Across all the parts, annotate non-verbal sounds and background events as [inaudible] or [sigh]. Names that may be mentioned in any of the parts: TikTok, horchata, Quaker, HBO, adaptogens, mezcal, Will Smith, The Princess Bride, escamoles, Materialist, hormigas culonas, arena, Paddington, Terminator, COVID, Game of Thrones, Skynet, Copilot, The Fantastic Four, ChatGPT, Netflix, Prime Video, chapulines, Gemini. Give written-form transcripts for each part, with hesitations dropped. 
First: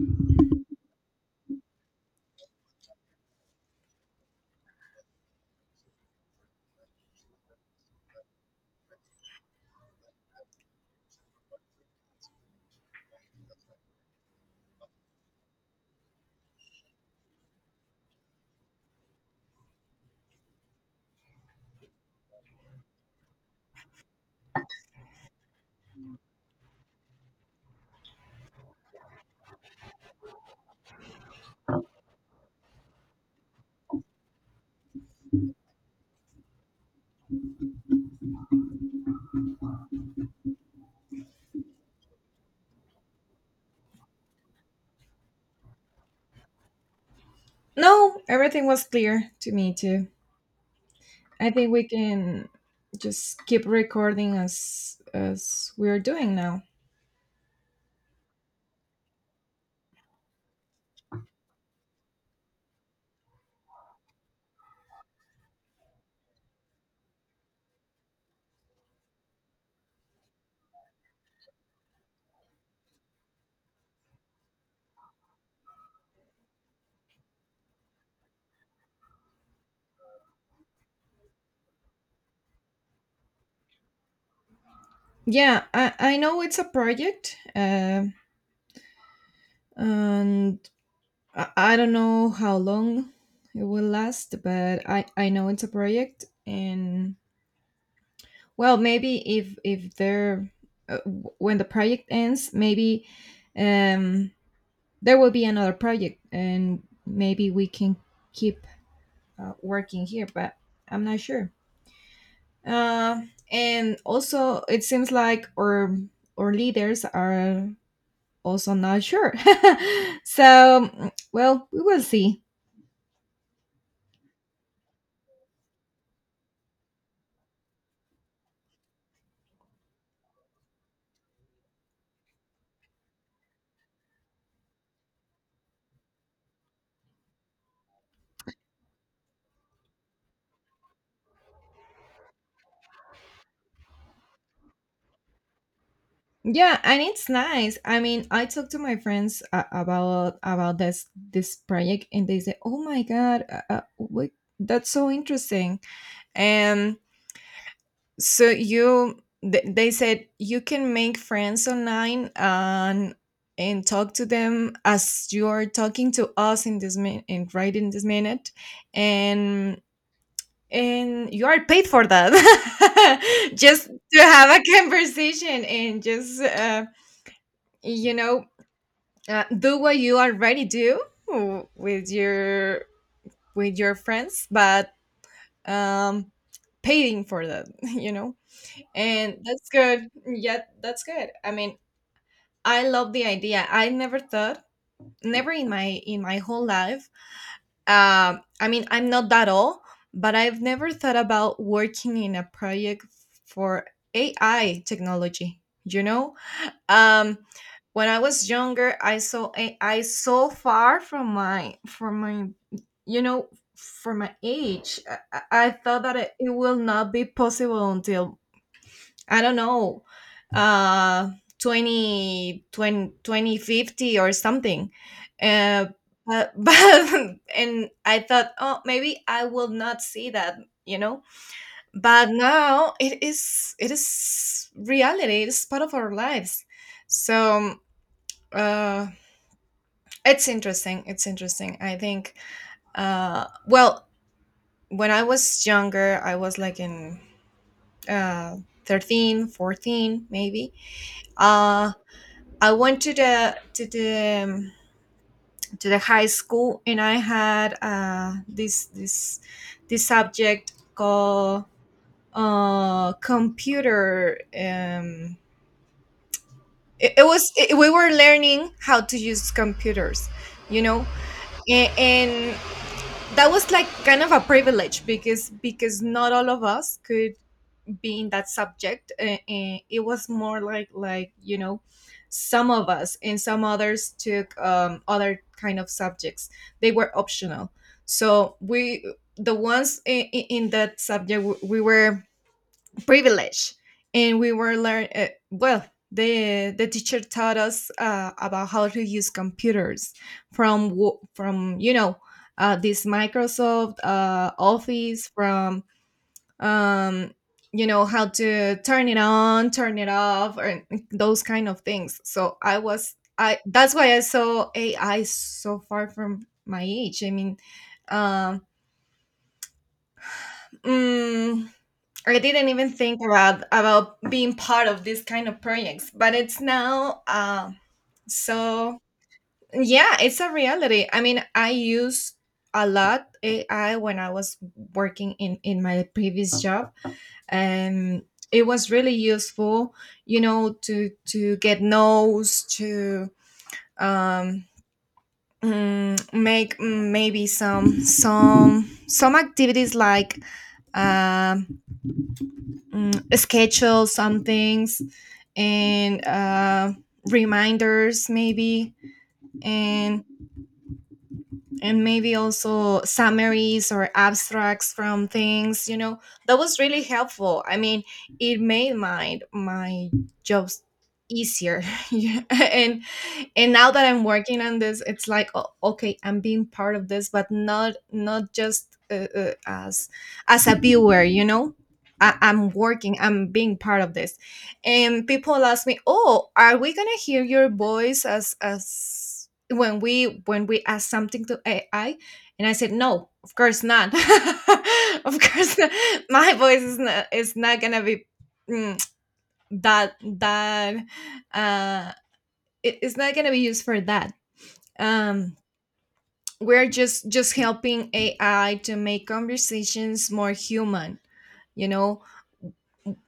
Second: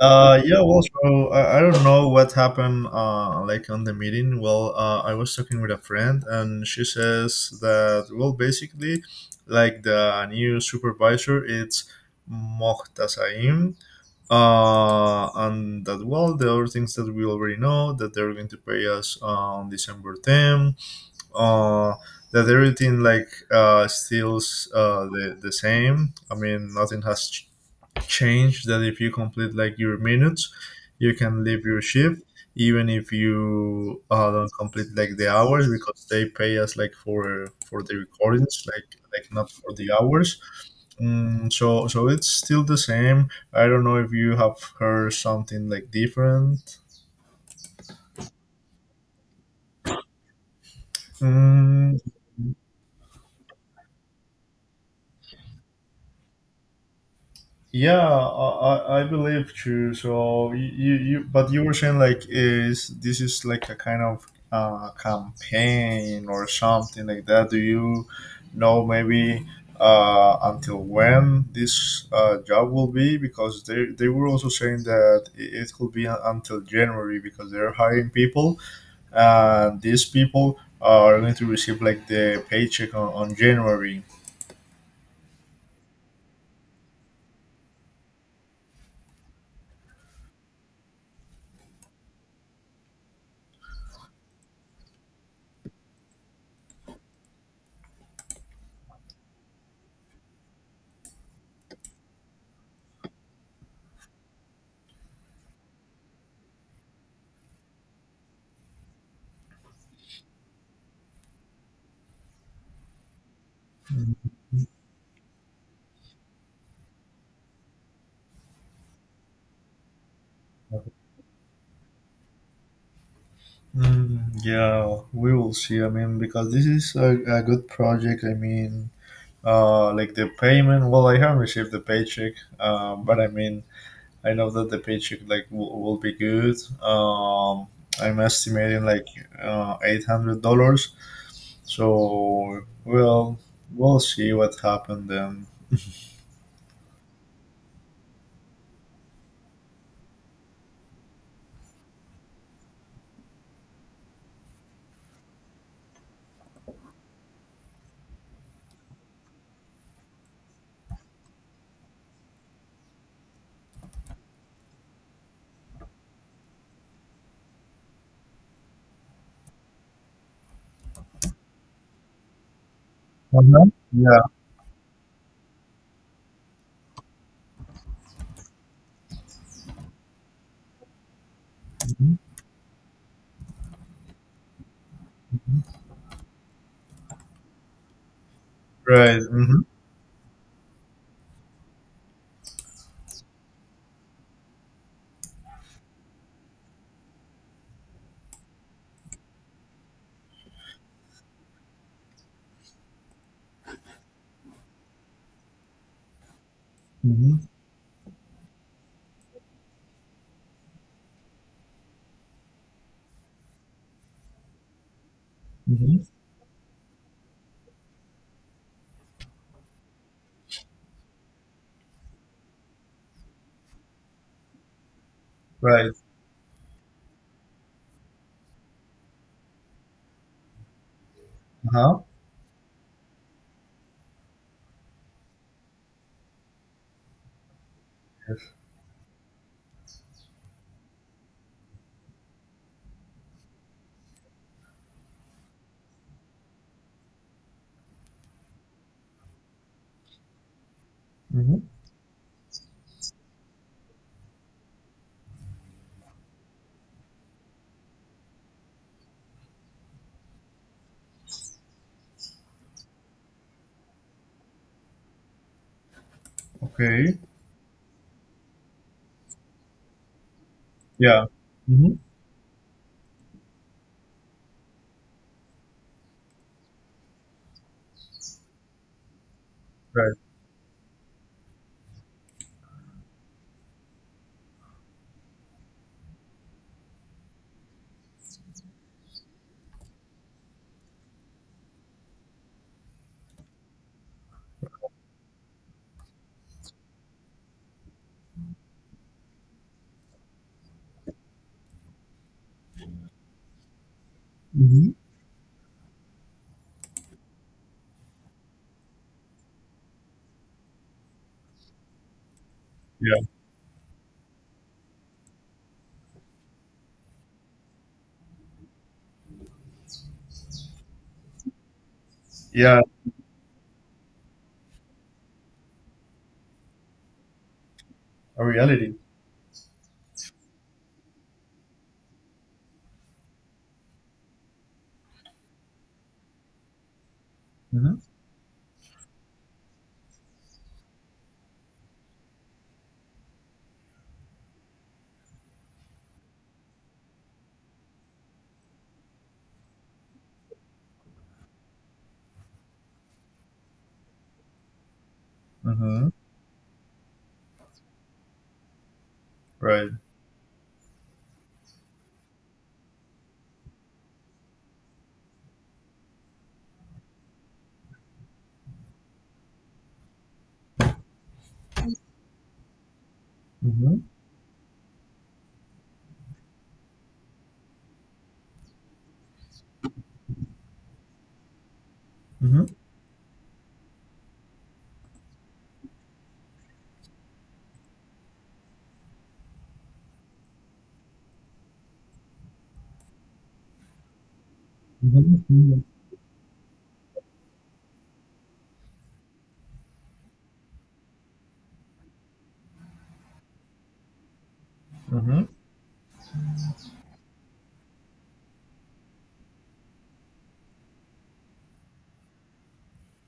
So I don't know what happened, like on the meeting. I was talking with a friend, and she says that, basically, like the new supervisor, it's Mohtasaim. And that, well, the other things that we already know, that they're going to pay us on December 10, uh, that everything like stills the same. I mean, nothing has change, that if you complete like your minutes, you can leave your shift even if you don't complete like the hours, because they pay us like for the recordings, like not for the hours. So it's still the same. I don't know if you have heard something like different. No, everything was clear to me too. I think we Mm. can just keep recording as we're doing now. Yeah, I believe too. So you but you were saying like, is this is like a kind of campaign or something like that? Do you know maybe until when this job will be? Because they were also saying that it could be until January, because they're hiring people, and these people are going to receive like the paycheck on January. Yeah, I know it's a project, and I don't know how long it will last, but I know it's a project, and well, maybe if there when the project ends, maybe um there will be another project, and maybe we can keep working here, but I'm not sure. Uh, and also, it seems like our leaders are also not sure. [laughs] so, well, we will see. Mm, yeah, we will see. I mean, because this is a good project. I mean, like the payment. Well, I haven't received the paycheck, but I mean, I know that the paycheck like will be good. I'm estimating like $800. So, well, we'll see what happened then. Yeah, and it's nice. I mean, I talked to my friends about this project, and they say, "Oh my god, what? That's so interesting." And So you, they said you can make friends online and talk to them as you are talking to us in this min- and right in this minute, and and you are paid for that. [laughs] Uh-huh. Just Yeah. to have a conversation and just you know do what you already do with Mhm, your friends, but mhm. um, paying for that. [laughs] You know. Right. And Mm-hmm. that's good. Yeah, that's good. I mean, I love the idea. I never thought, never in my whole life. I mean, I'm not that old, but I've never thought about working in a project for AI technology. You know, um, Mm-hmm. when I was younger, I saw AI so far from my you know for my age. I Mm-hmm. thought that it will not be possible until I don't know, uh, 20, twenty, 2050 or something. Uh, Right. [laughs] But and I thought, oh, maybe I will not see that, you know. Uh huh. But now it is reality. It is part of our lives. So Yes. uh, it's interesting. It's interesting, I think. Well, when I was younger, I was like in uh, 13, 14, maybe. Mm-hmm. Uh, I went to the to the to the high school, and I had this subject called computer. Okay. We were learning how to use computers, you know, Yeah. Mm-hmm. and that was like kind of a privilege because not all of us could being that subject it Right. was more like you know some of us and some others took other kind of subjects. They were optional, so we the ones in that subject we were privileged, and we were learn well the teacher taught us about how to use computers from from you know this Microsoft Mhm. Office. From um you know how to turn it on, turn it off, or those kind of things. So I was Yeah. I that's why I saw AI so far from my age. I mean, um mm, I didn't Yeah, even think about being part of this kind of projects, but it's now. A reality. so yeah, it's a reality. I mean, I use a lot AI when I was working in my previous job, Mhm. and it was really useful, you know, to get notes, to um make maybe some some activities like um schedule some things, Mhm. and reminders maybe, Right. and and maybe also summaries or abstracts from things, you know. That was really helpful. I mean, it made my jobs easier. [laughs] Yeah. And now Mhm. that I'm working on this, it's like oh, okay, I'm being part of this, but not just as a viewer, you know. Mhm. I'm working, I'm being part of this, and people ask me oh, are we gonna hear your voice as when we ask something to AI, and I said, "No, of course not. [laughs] Of Mhm. course, Mhm. not. My voice is not gonna be mm, that that uh, it- it's not gonna be used for that." Mhm. Um, we're just helping AI to make conversations more human. You know,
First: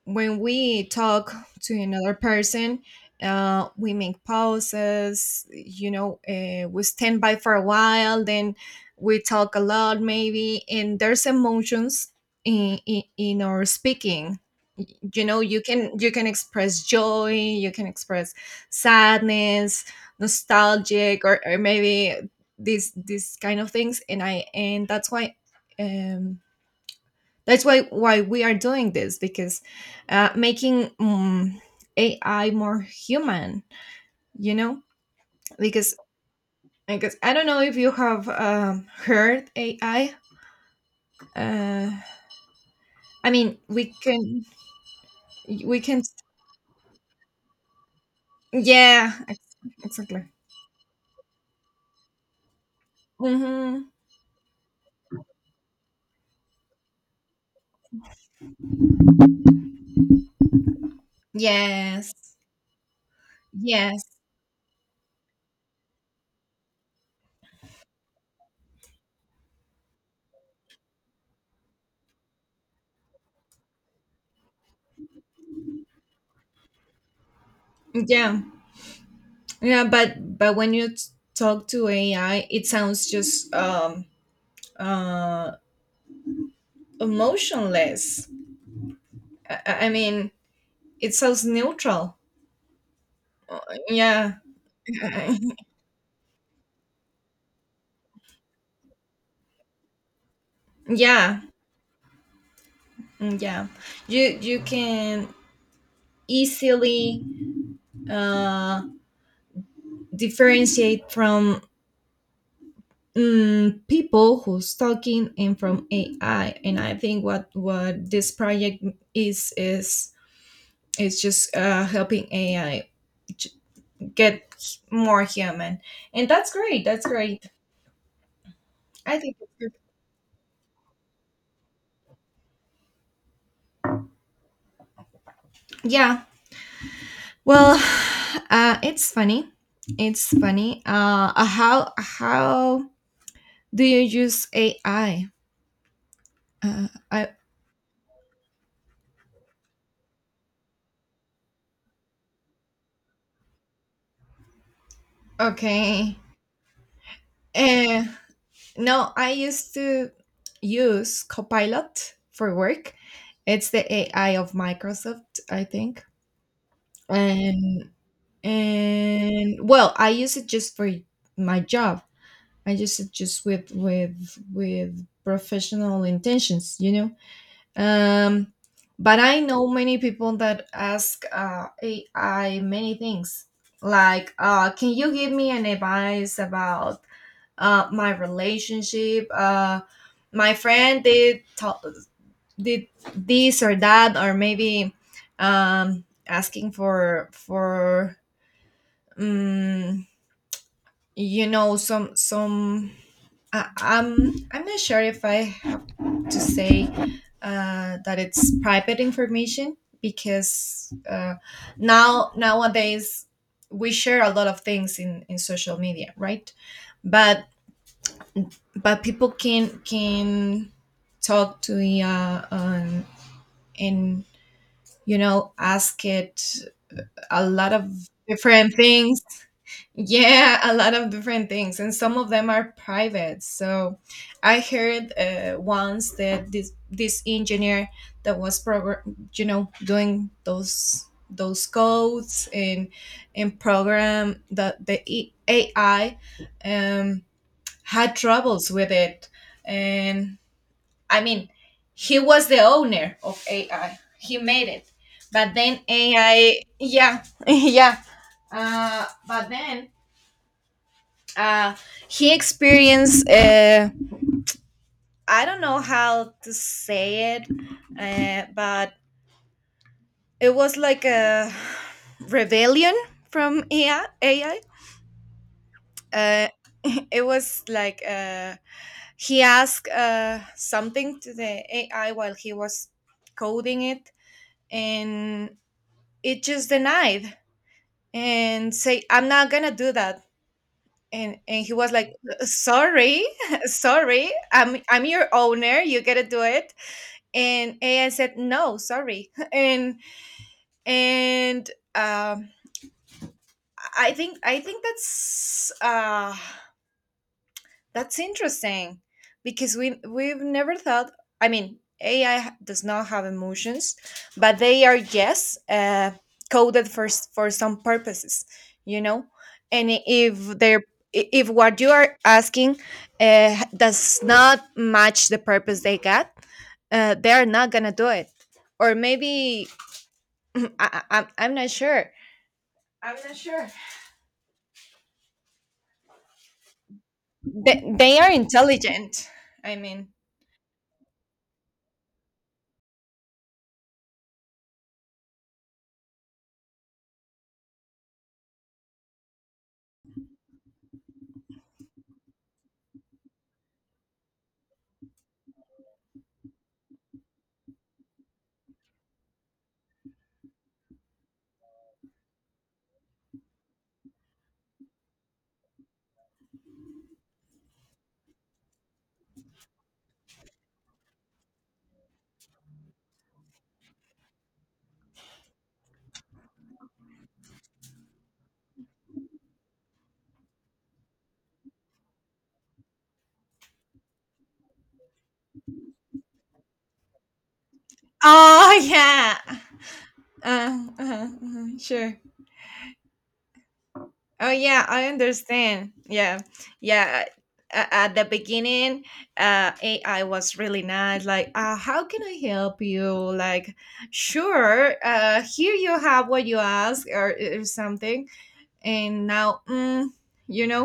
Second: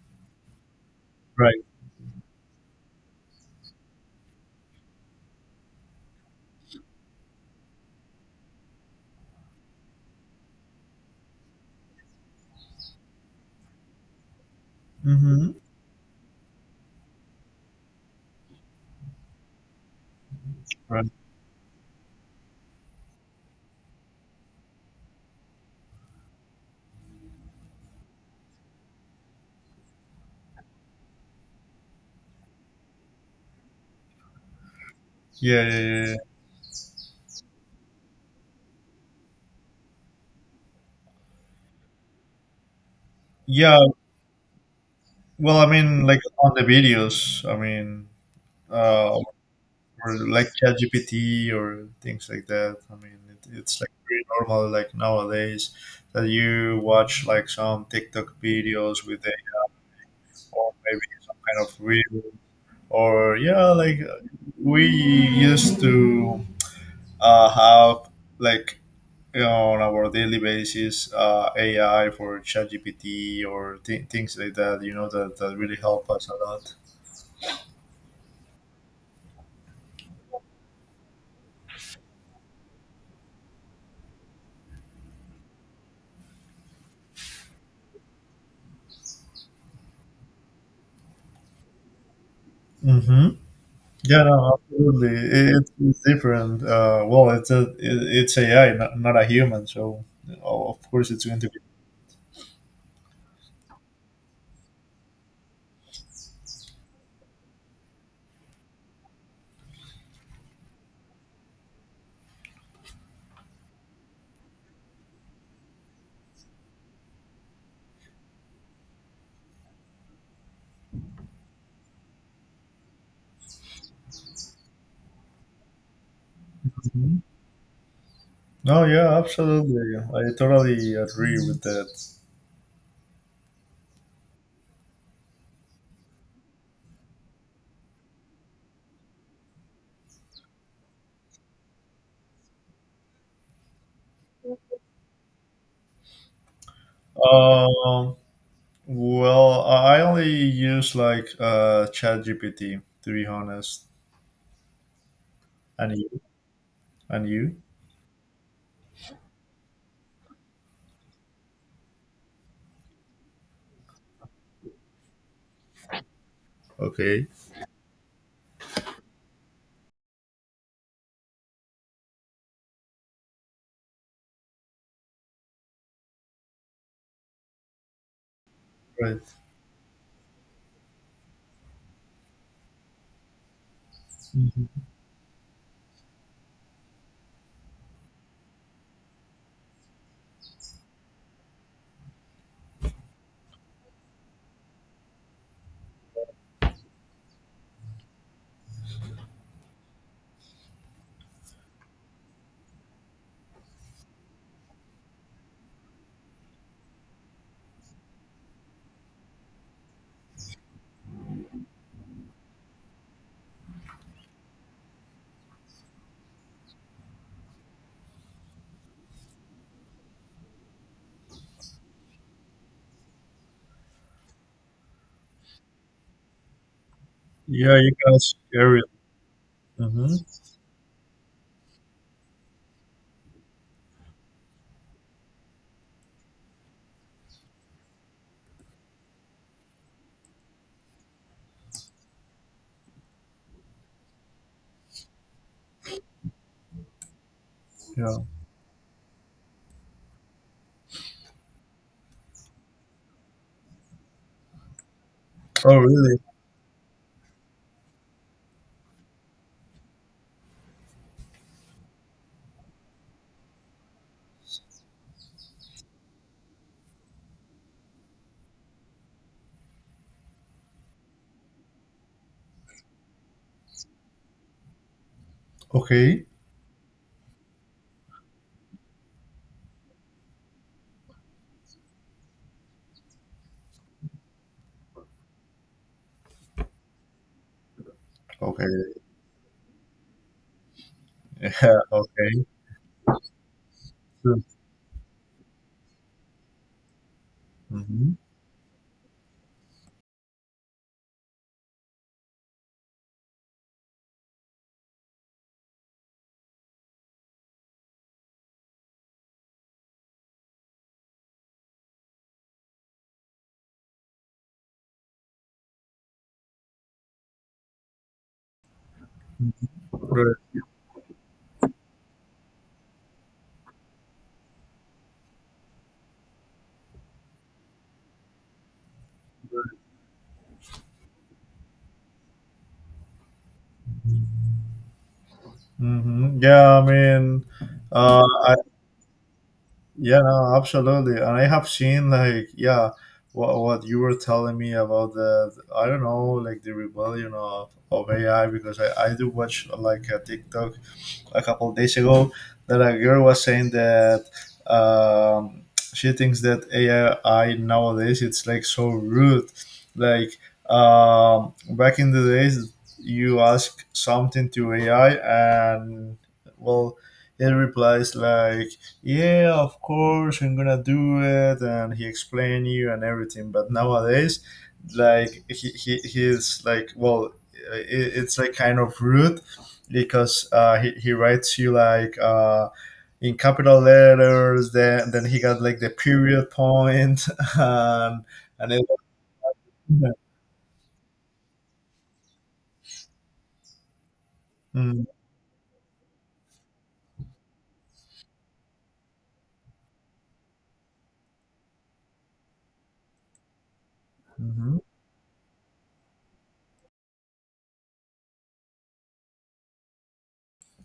when we talk Right. to another person, we make pauses, you know, we stand by for a while, then we talk a lot, maybe, and there's emotions in our speaking. You know, Mhm. You can express joy, you can express sadness, Right. nostalgic, or maybe these kind of things. And I and that's why um that's why we are doing this, because making AI more human, you know, Yeah, because yeah, yeah. because I don't know if you have heard AI. Uh, I mean, Yeah, Yeah, well, I we can mean, like on the videos, I mean, yeah uh, ex- or exactly. like ChatGPT or things like that. I mean, it's Mm-hmm. like pretty normal, like nowadays, that you watch like some TikTok videos with a, or maybe some kind of reel, Yes, or yeah, like yes, we used to have, like you know, on our daily basis AI for ChatGPT or things like that. You know that that really help us a lot. yeah, yeah. But when you talk to AI, it sounds just uh emotionless. I mean, it sounds neutral. Mm-hmm. Yeah, Yeah. no, absolutely. It, [laughs] it's it's different. Well, it's AI, not, not a human, so of course it's going Yeah. to be. Mm. Yeah. You can easily uh differentiate from people who's talking and from AI. And I think what this project is is just helping AI j- get more human. And that's great. That's Mhm. great. No, yeah, I think it's good. absolutely. I totally agree with that. Yeah. Well, [sighs] it's funny. It's funny. How Do you use AI? I Um, well, I only use like ChatGPT, to be honest, and Okay. you, and you. Uh, no, I used to use Copilot for work. It's the AI of Microsoft, I think. Okay, And and well, I use it just for my job. I use it just with with professional intentions, you know. Um, but right. I know many people that ask AI many things, like, Mhm. "Can you give me an advice about my relationship? My friend did did this or that, or maybe asking for um, you know some some." I'm not sure if I to say that it's private information, because nowadays we share a lot of things in social media, right? But but people can talk to the and you know ask it a lot Yeah, of you can different share it. things. Mm-hmm. Yeah, a lot of different things, and some of them are private. So, I heard once that this engineer that was program, you know, doing those codes and program AI, um, Yeah. had troubles with it, and I mean, he was the owner of AI. He made it, but Oh, then really? AI, yeah, [laughs] yeah. But then uh he experienced I don't know how to say it. But it was like a rebellion from AI. Okay. Uh, it was like He asked something to the AI while he was coding it, and it just denied Okay. and [laughs] say I'm not gonna do that. And he Yeah. was like Okay. sorry, [laughs] sorry, I'm your owner, you gotta do it. And AI Mm-hmm. said no, sorry, [laughs] and um, I think that's interesting because we've never thought. I mean, AI does not have emotions, but they are yes coded for for some purposes, you know. And Right. if they're if what you are asking does not match the purpose they got, they are not gonna do it, or maybe [laughs] I'm not sure. I'm not sure. Mm-hmm. Yeah. I mean, They are I intelligent. I mean. yeah, no, absolutely. And I have seen like yeah, what you were telling me about the, I don't know, like the rebellion of AI, because I do watch like a TikTok a couple of days ago, that a girl was saying that um, she thinks that AI nowadays it's like so rude. Like back in the days, you ask something to AI and well, it replies like, "Yeah, of course, I'm gonna do it," and he explain you and everything. But nowadays, like he's like, well, it, it's like kind of rude, because he writes you like in capital letters, then he got like the period point [laughs] and and Oh it, yeah. Sure. Oh yeah, mm, I understand. Yeah, yeah. At the beginning, AI was really nice. Like, how can I help you? Like, mhm. sure. Here you have what you ask, or something. And now you know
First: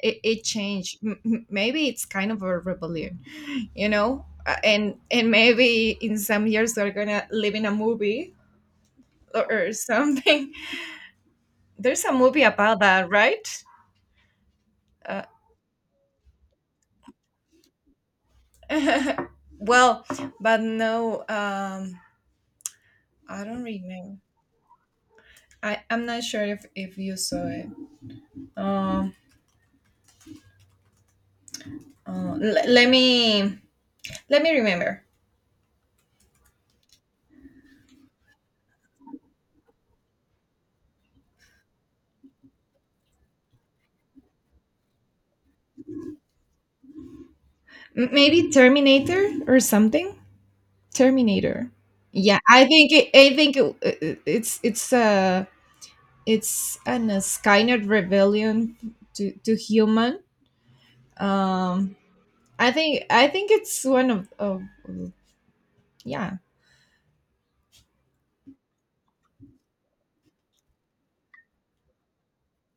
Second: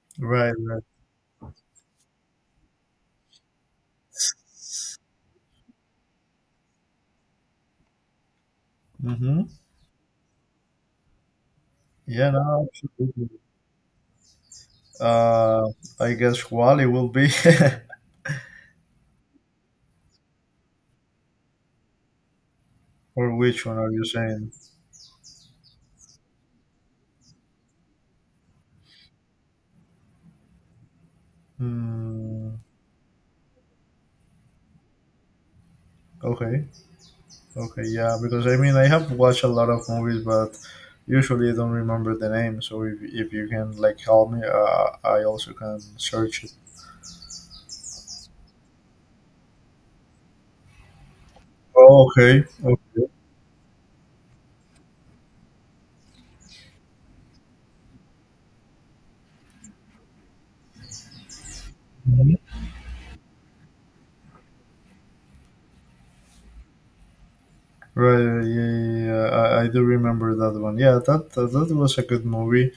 it, [laughs] it Right, right. changed. Maybe it's kind of a rebellion, you know. And maybe in some years they're gonna live in a movie Hmm. Or something. [laughs] There's a Yeah, movie no, about that, absolutely. right? uh, uh I guess Wally will be [laughs] well, but no. [laughs] Or I don't which one are you remember. saying. I'm not sure if you saw it. um Hmm. Let me let me remember. Okay, okay, yeah, because I mean, I have watched a lot of movies, but usually I don't remember the name, so if you can like help me I also can search it. M- maybe Terminator or something. Terminator. Oh, Yeah, okay. I think Okay. It's it's an a Skynet rebellion to human. Um, Mhm. I think it's one of yeah. Right. Yeah, yeah, yeah. I do remember that one. Yeah, that that, that was a good movie.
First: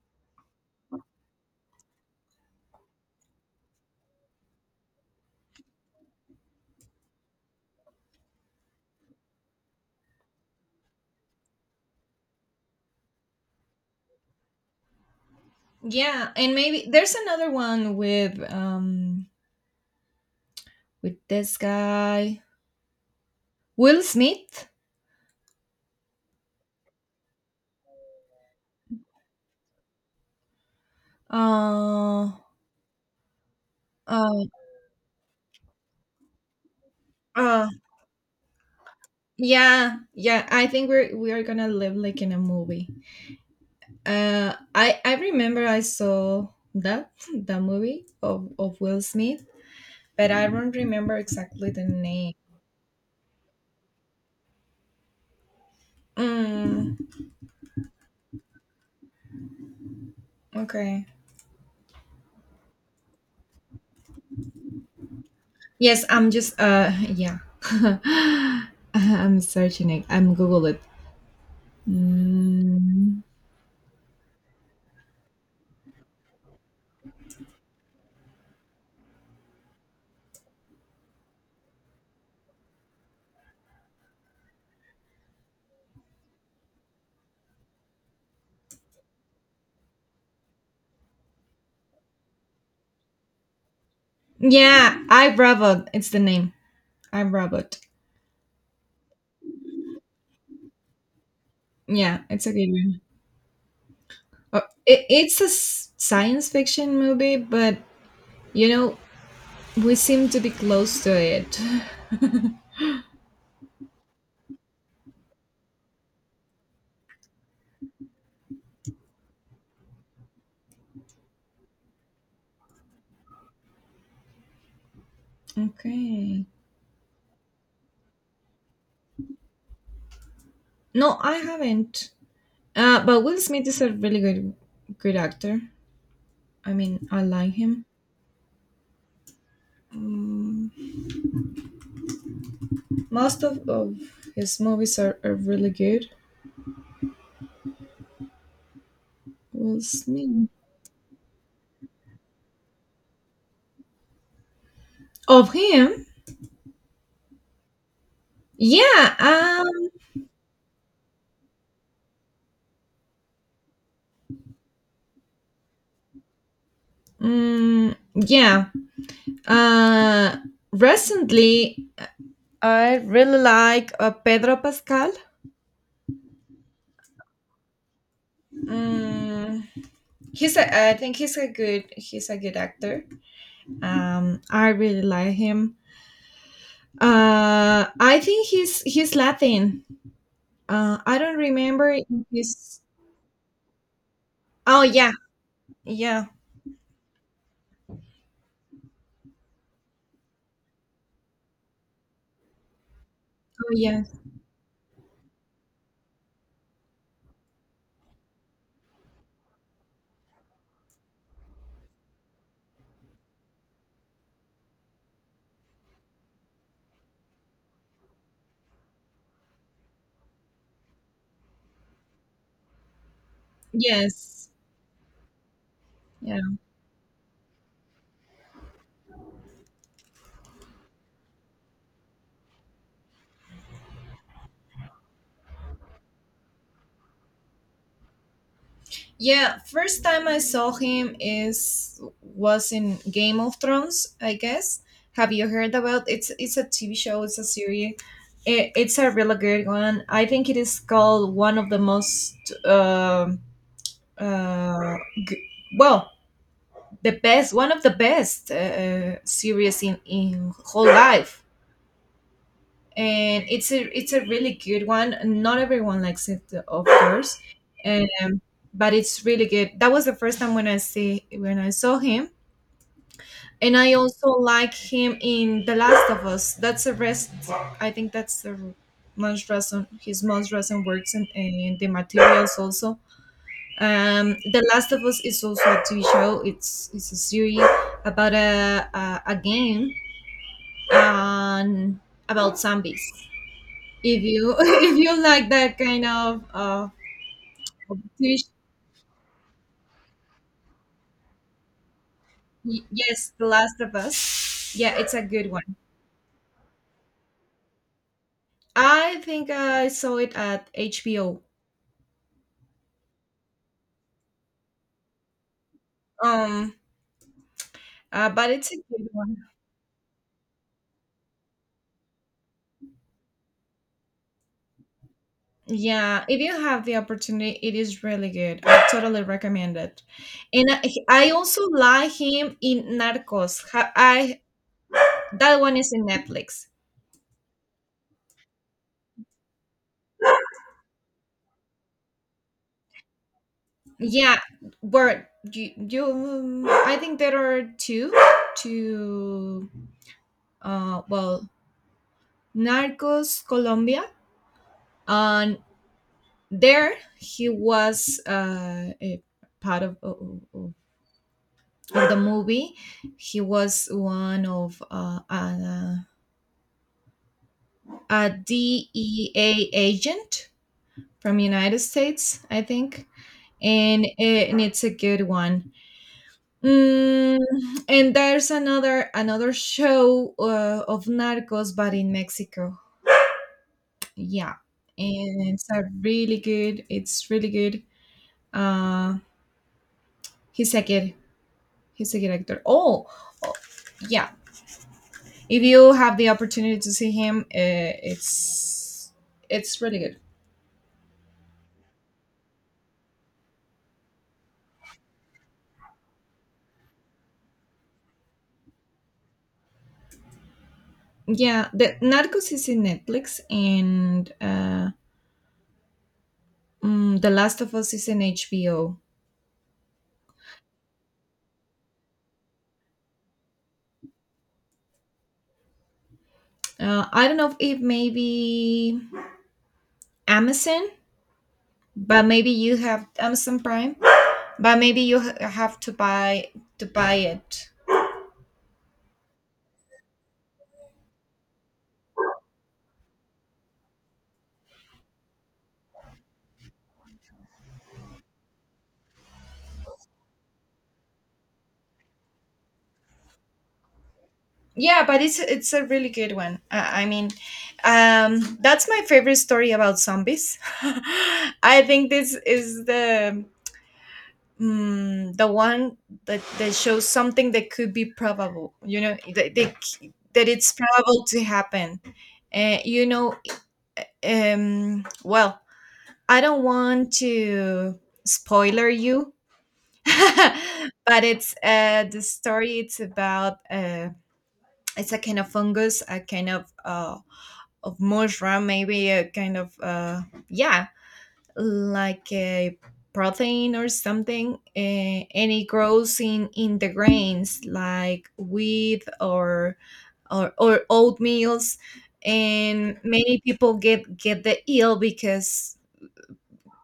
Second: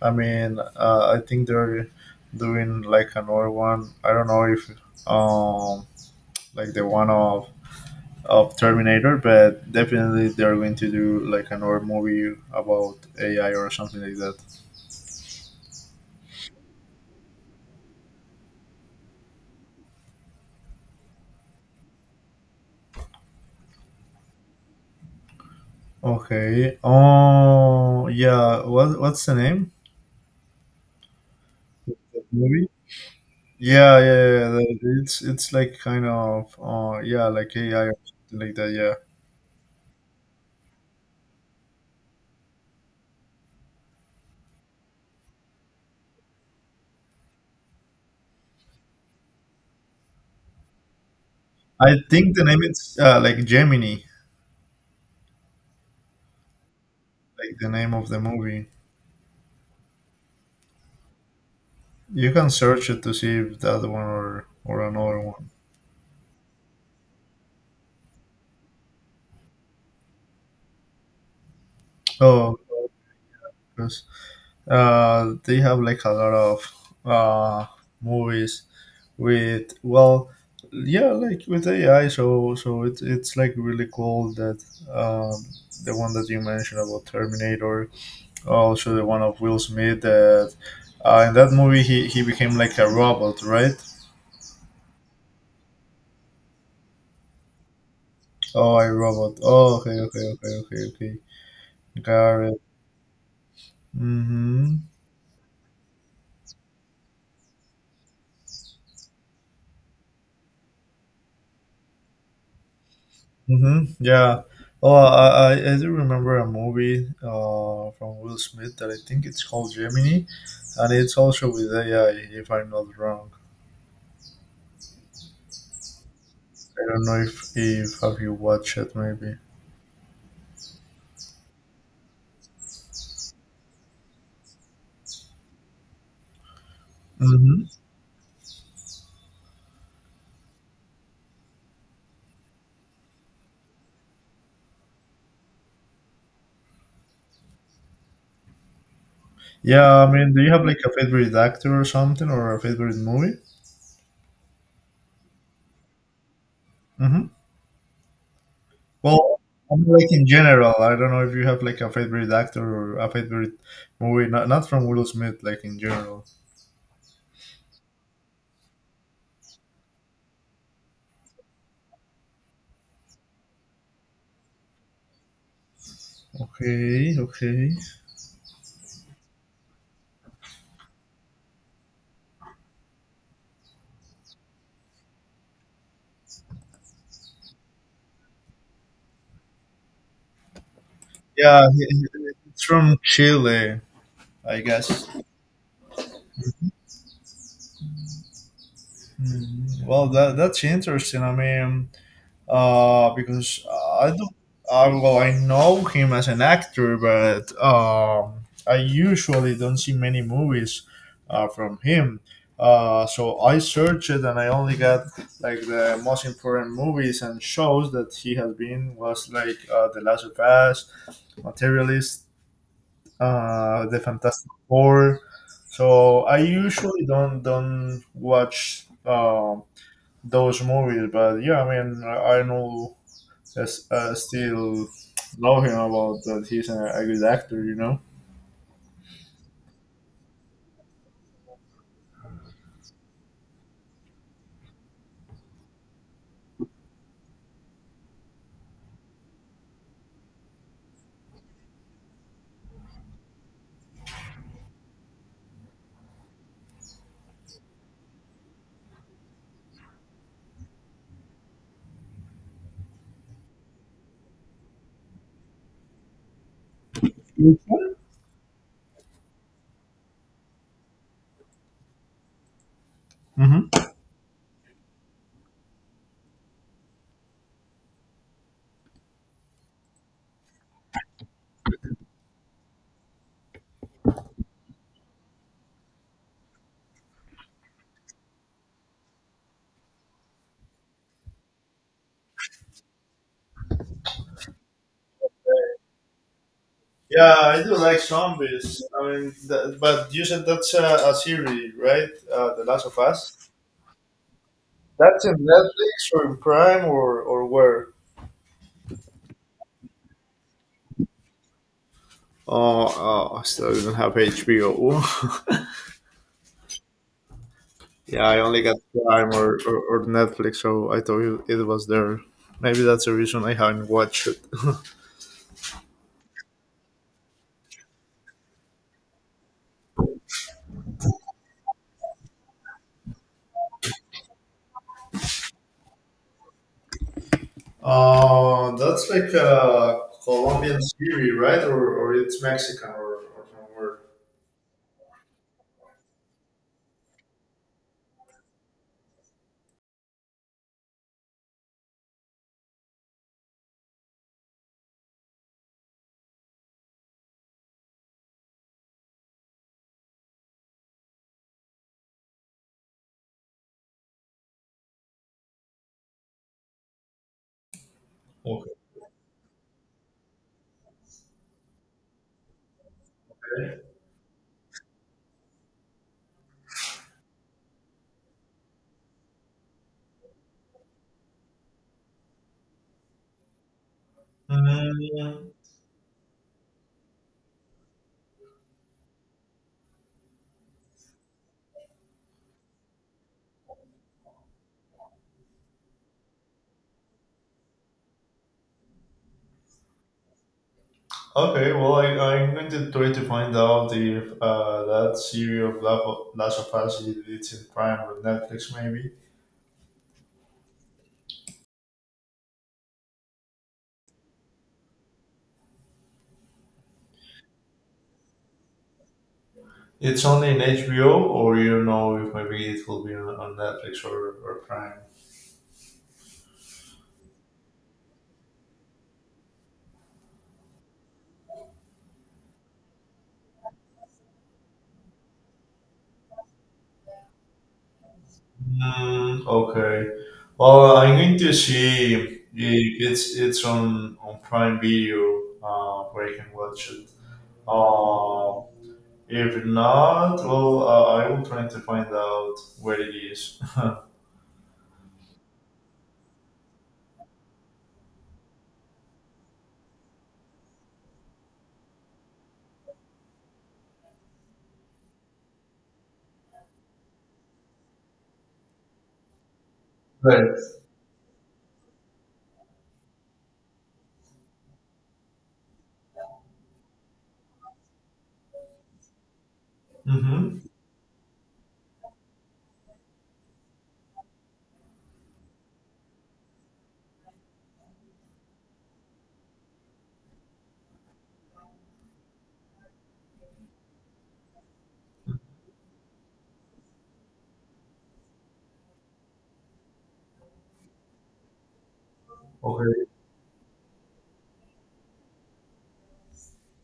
I mean, I think they're doing like another one. I don't know if um, like the one of Terminator, but definitely they're going to do like another movie about AI or something like that. Yeah, and maybe there's another one with this guy Will Smith. Okay. Oh, yeah. What what's the name? Uh, Movie. Yeah, yeah, uh, yeah. Yeah. It's like kind of uh, yeah, like uh AI or something like that. Yeah, yeah, yeah. I think we are gonna live like in a movie. I remember I saw that that movie of Will Smith, but I don't remember exactly the I name. think the name is like Gemini, Mm, like the name of the movie. okay. You can search it to see if that one or another one. Yes, I'm just yeah. [laughs] I'm searching it. I'm Google it. Oh, so, Mm, 'cause, they have like a lot of uh movies with, well, yeah, like with AI. So so it's like really cool that um, the one that you mentioned about Terminator, also the one of Will Smith, that in that movie he became like a robot, right? yeah, I Robot. It's the name. I Robot. Oh, a robot. Oh, okay, okay, okay, okay, okay. Yeah, Got it's a it. good one. Oh, Mm-hmm. It's a science fiction movie, but you know we seem to be close to it. Mm-hmm. Yeah. Oh, I do remember a movie from Will Smith that I think it's called Gemini, and it's also with AI, if I'm not wrong. [laughs] Okay. I don't know if have you watched it, maybe. No, I haven't. But Will Smith is a really good, good actor. I mean, I like Mm-hmm. him. Mm, most of his movies are really good. Will Yeah, I mean, do Smith. you have like a favorite actor or something, or a favorite movie? Of him? Mm-hmm. Yeah. Well, I'm like in general. I don't know if you have like a favorite actor or a favorite movie. Not not from Will Smith. Like in general. Mm, yeah. Uh. Recently, I really like Pedro Pascal. Okay. Okay. Mm, he's a. I think he's a good. He's a good actor. I really like him. I think he's Latin. I don't Yeah, remember if it's he's. from Chile, I Oh guess. yeah, yeah. Mm, well, that that's interesting. I mean, because Oh yeah. I do, well, I know him as an actor, but I usually don't see many movies from him. So I searched and I only got like the most important movies and shows that he has been, was like The Last of Us, Materialist, The Yes. Fantastic Four. So I Yeah. usually don't watch those movies, but yeah, I mean, I know, just still know him about that, he's a good actor, you know. Yeah. First time I saw him is was in Game of Thrones, I guess. Have you heard about? It's a TV show. It's a series. It's a really good one. I think it is called one of the most. um uh, g- well, the best one of the best series in whole life, and it's a really good one. Not everyone likes it, of course, and, but it's really good. That was the first time when I see when I saw him. And Hmm. I also like him in The Last of Us. That's the rest. I think that's the most recent, his most recent works. And the materials also. The Last of Us is also a TV show. It's a series about a game, and about zombies. If you [laughs] if you like that kind of Yeah, I do uh like of TV sh- zombies. I mean, that, but you said that's a series, right? The y- Last of yes, The Us. Last of Us. Yeah, it's a That's in good one. Netflix or in Prime or where? I think I saw it at HBO. Oh, oh, I still don't have HBO. [laughs] Um, Yeah, I but only it's got a good Prime one. Or Netflix, so I thought it it was there. Maybe that's the reason I haven't watched it. [laughs] Yeah, if you have the opportunity, it is really good. I totally recommend it. And I, I also like him in Narcos. Ha- I That one is in Netflix. That's like a Colombian series, right? Or it's Mexican or from where? Yeah, but you I think there are two, uh, well, Narcos Colombia, and there he was a part of the movie. He was one of a, Okay. D E a DEA agent from United States, I think, and it's a good one. Mm, and there's another show of Narcos, but in Mexico. Yeah, and Mm, it's a really good. It's really good. Uh, he's a good. He's a good actor. Oh, oh, yeah. If you have the opportunity to see him, it's really good. okay, well, I, I'm going to try to find out if that series of Last of Us is, it's in Prime or Netflix, maybe. Yeah, the Narcos is in Netflix, and The Last of Us is in HBO. It's only in HBO, or you know if maybe it will be on Netflix or Prime. I don't know if maybe Amazon, but maybe you have Amazon Prime, but maybe you have to buy it. Mm, okay. Well, I'm going to see if it's it's on Prime Video, where you can watch it. Uh, if not, well, I will try to find out where it is. [laughs] Yeah, but it's a really good one. I mean, that's my favorite story about zombies. [laughs] I think this is the the one that shows something that could be probable. You know, that, they, that Right. it's probable to happen. You know, um, well, I don't want to spoiler you. [laughs] Mm-hmm. But it's the story. It's about it's a kind of fungus, a kind of mushroom, maybe a kind of yeah, like a protein or something, and it grows in the grains like wheat or oatmeals, and Okay. many people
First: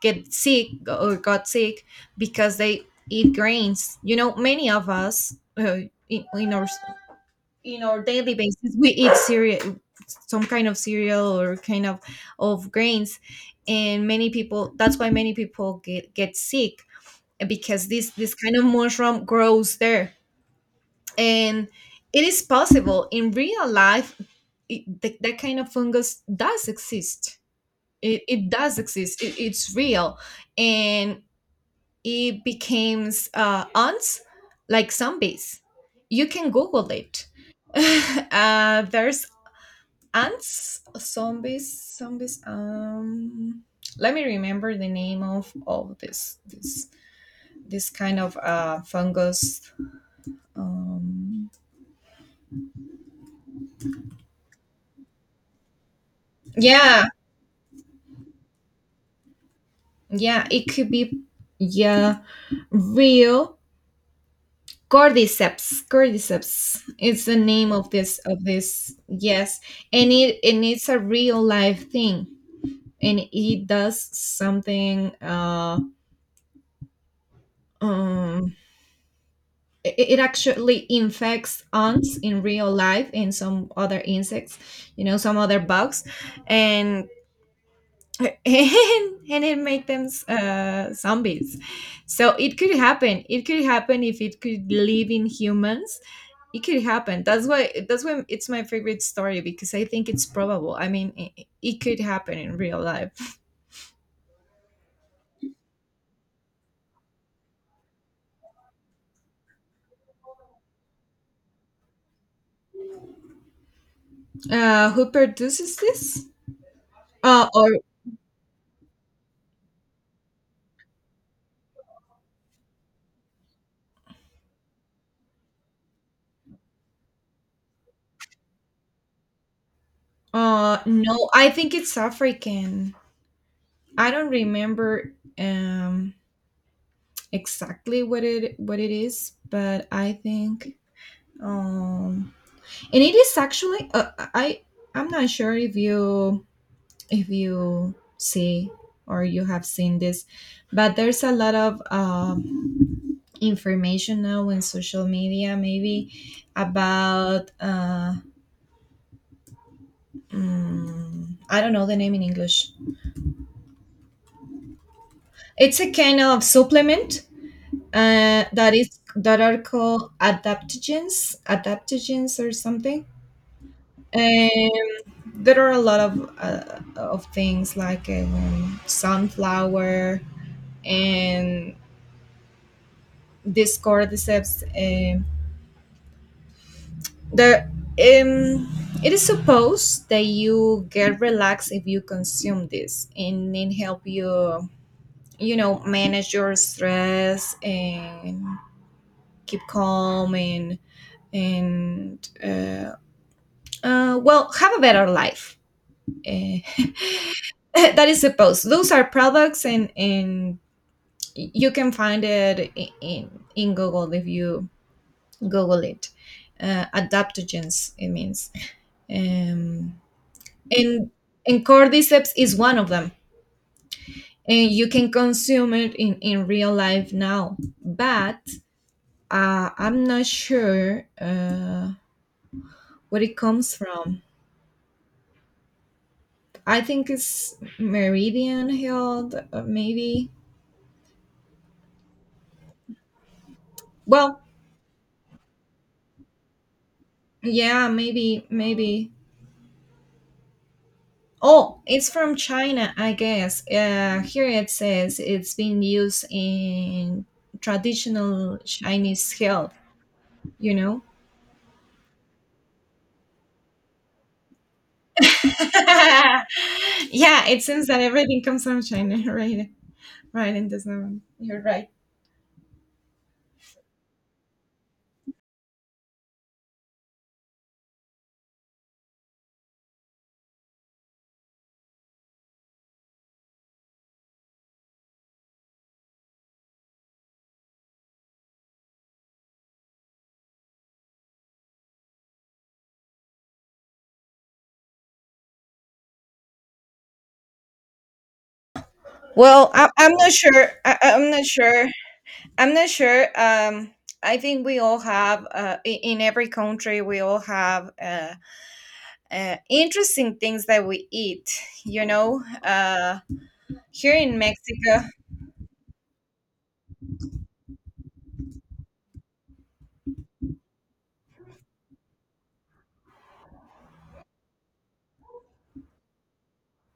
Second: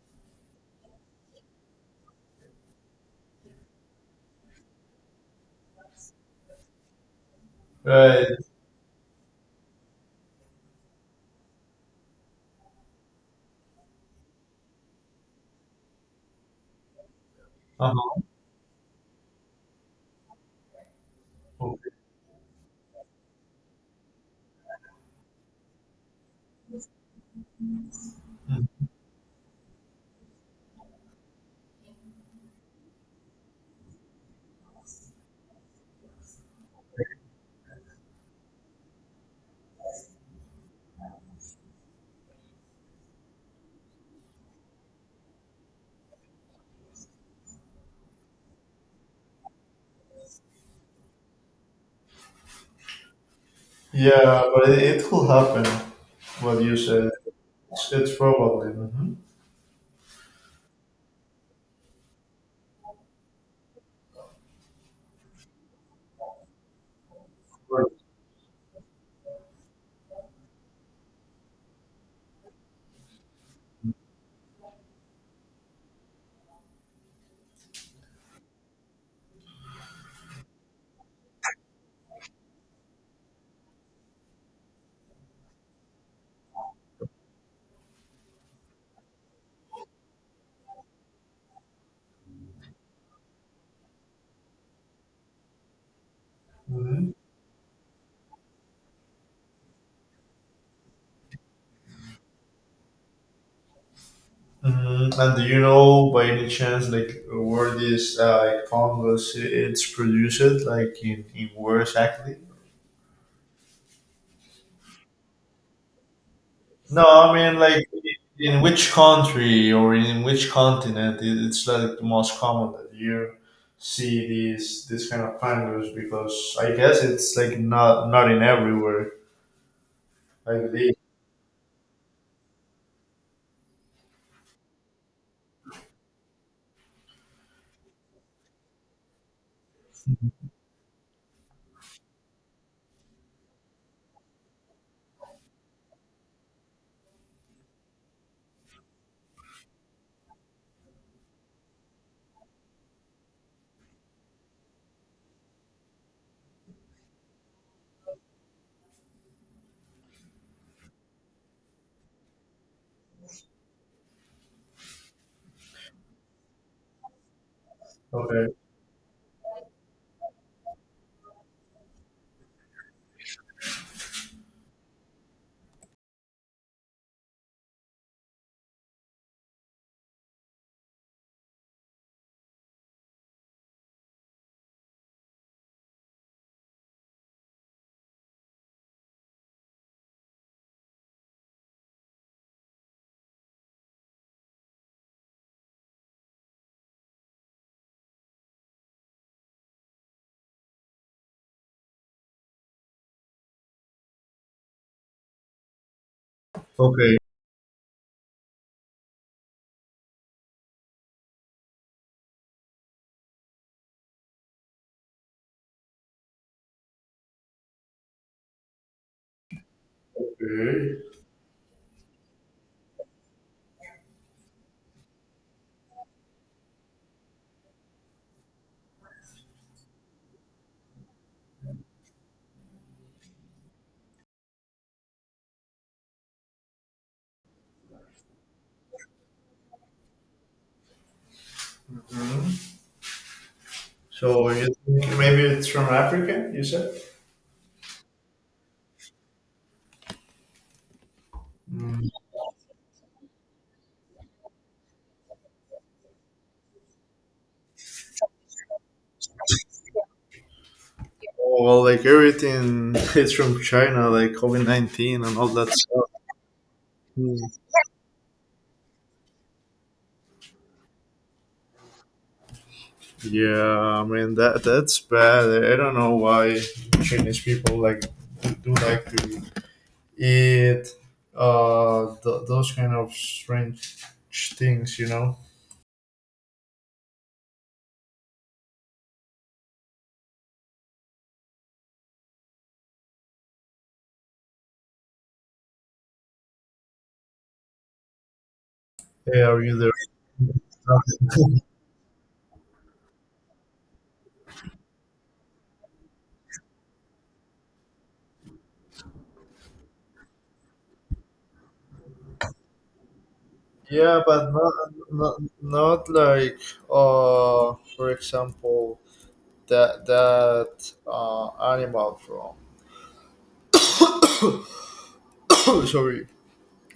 get sick or got sick because they eat grains. You know, many of us in, in our in our Right. daily basis we eat cereal, some kind of cereal or kind of grains, and many people. That's why many people get sick because this Uh-huh. this kind of mushroom grows there, and Okay. it is possible in real life. That kind of fungus does exist. It does Mhm. exist. It's real, and it becomes ants like zombies. You can Google it. [laughs] There's ants, zombies, zombies. Let me remember the name of all this kind of fungus. Um, Yeah, but it will happen. What you yeah, said. It's probably. Mm-hmm. yeah, it could be yeah real. Cordyceps. It's the name Right. of this yes. And it's a real life thing, and it does something um it, it actually infects ants in real life and some other insects, you know, some other bugs, and [laughs] and, and it makes them zombies. So it could happen. It could happen if it could live in humans, it could Mhm. happen. That's why it's my favorite story, because I think it's probable. I mean it could happen in real life. Mhm. And do you know, by any chance, like where this like fungus it's produced like in where exactly? Uh, who produces this? No, I mean Or like in which country or in which continent, it's like the most common that you see these, this kind of fungus, because I guess it's like not not in everywhere. I believe. No, I think it's African. I don't remember um exactly what it is, but I think, um and it is actually I I'm not sure if you see or you have seen this, but there's a lot of information now in social media, maybe, about I don't know the name in English. It's a kind of supplement Okay. that is, that are called adaptogens or something. And there are a lot of things like sunflower and this cordyceps. The um, it is supposed that you get relaxed if you consume this, and it help you, you know, manage your stress and keep calm, and and uh, have a better life. Uh, Okay. [laughs] that is supposed. Those are products, and you can find it in in Google if you Google it. Adaptogens, it means um, Okay. and and cordyceps is one of them, and you can consume it in real life now, but I'm not sure where it comes from. I think it's meridian health, maybe. Mhm. Well, So you think maybe it's from Africa? You said. yeah, maybe, maybe. Oh, Mm-hmm. it's from China, I guess. Here it says it's been used in traditional Chinese health, you know. Oh, well, like everything [laughs] is from China, like COVID 19 and all that stuff. [laughs] Hmm. Yeah, it seems that everything comes from China. [laughs] Right? Right in this moment, you're right. Yeah, I mean that that's bad. I don't know why Chinese people like do like to eat uh, those kind of strange things, you know? They are either I'm not sure. [laughs] I'm not sure. I'm not sure. I think we all have, in every country, we all have interesting things that we eat. You know, here yeah, in but not, Mexico, not, not like uh, for example, that that uh, animal from [coughs] sorry,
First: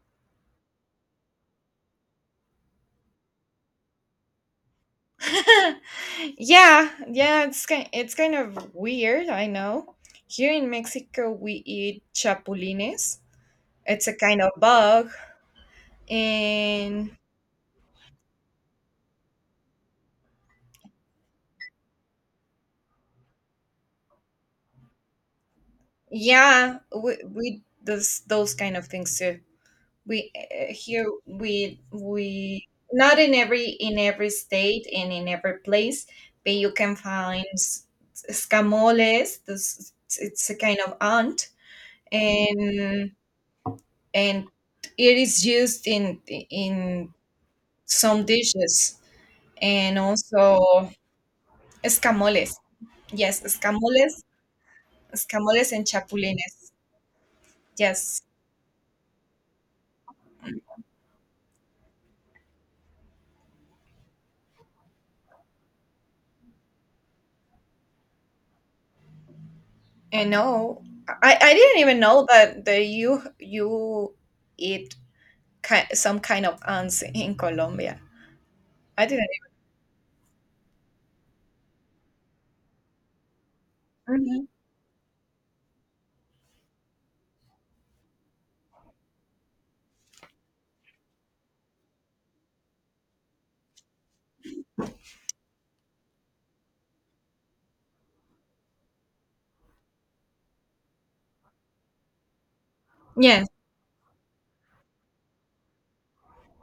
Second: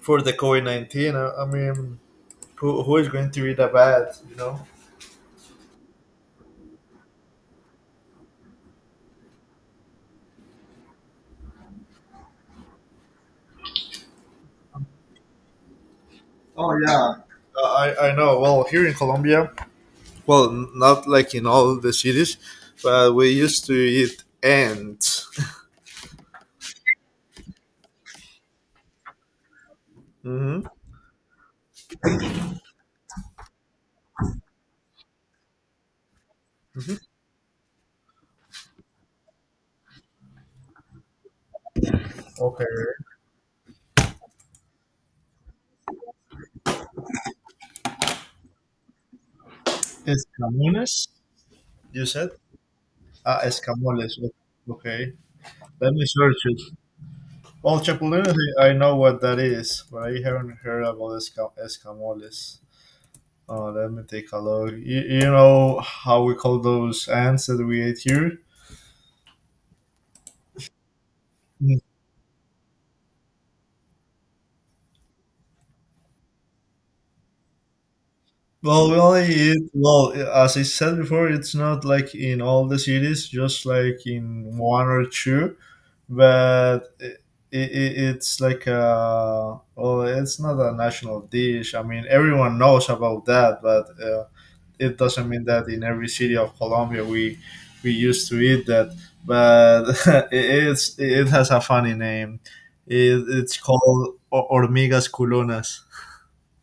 for the COVID 19. I mean, who is going to read about? You know. [laughs] yeah, yeah, it's kind of weird. I know. Here in Mexico, we eat chapulines. It's a kind of bug, Oh yeah, and I know. Well, here in Colombia, well, not like in all the cities, but we used to eat ants. yeah, we those kind of things too. We Hmm. Here we not in every in every state and in every place, but you Hmm. can find escamoles. This it's a kind of ant, Okay. and and it is used in some dishes, and also Escamoles. You said escamoles. ah, Yes, escamoles. escamoles. Okay. Escamoles and Let me search it. chapulines. Well, Yes. chapulines, I know what that is, but I haven't heard about escamoles. Oh, let me take a look. You know how we call those ants that we ate here? I know. I Mm. didn't even know that the you eat some kind of ants in Colombia. Well, we I only didn't. eat, well, as I said before, it's not like in all the cities, just like Even. Mhm. in one or two, but it, it's like a, well, it's not a national dish. I mean, everyone knows about that, but it doesn't mean that in every city of Colombia we used to eat that, but [laughs] it's, it has a funny name. It, Yes. it's called hormigas culonas.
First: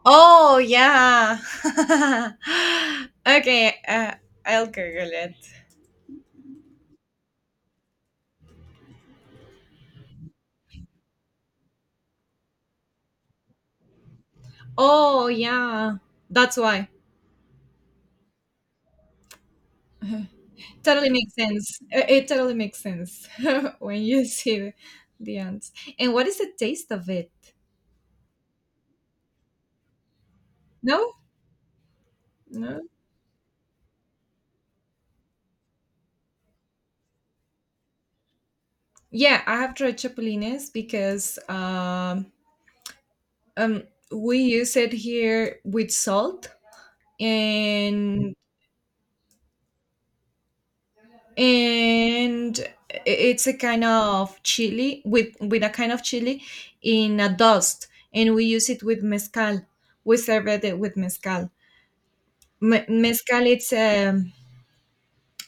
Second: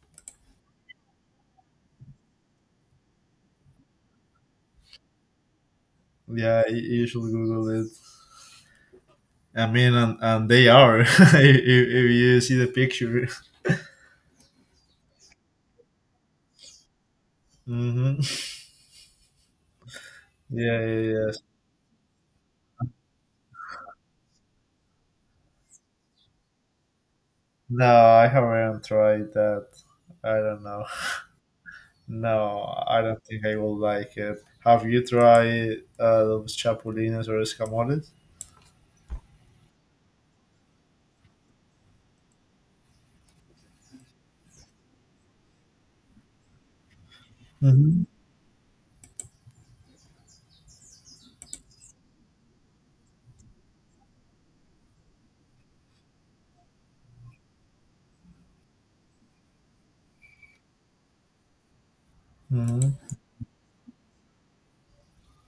Oh yeah. [laughs] Okay. I'll Google it. Yeah, you should Google it. I mean, and they are [laughs] if you see the picture. Oh yeah. That's why. Hmm. Yeah, yeah, Totally makes yes. sense. It totally makes sense [laughs] when you see the ants. And what is the taste of it? No, I haven't tried that. I don't know. No. No, No. I don't think I will like it. Have you tried those chapulines or escamoles? Yeah, I have tried chapulines because um, we use it here with salt, Mhm. and and it's a kind of chili with a kind of chili in a dust, and we use it with mezcal. We serve it with mezcal. Hmm. Mezcal,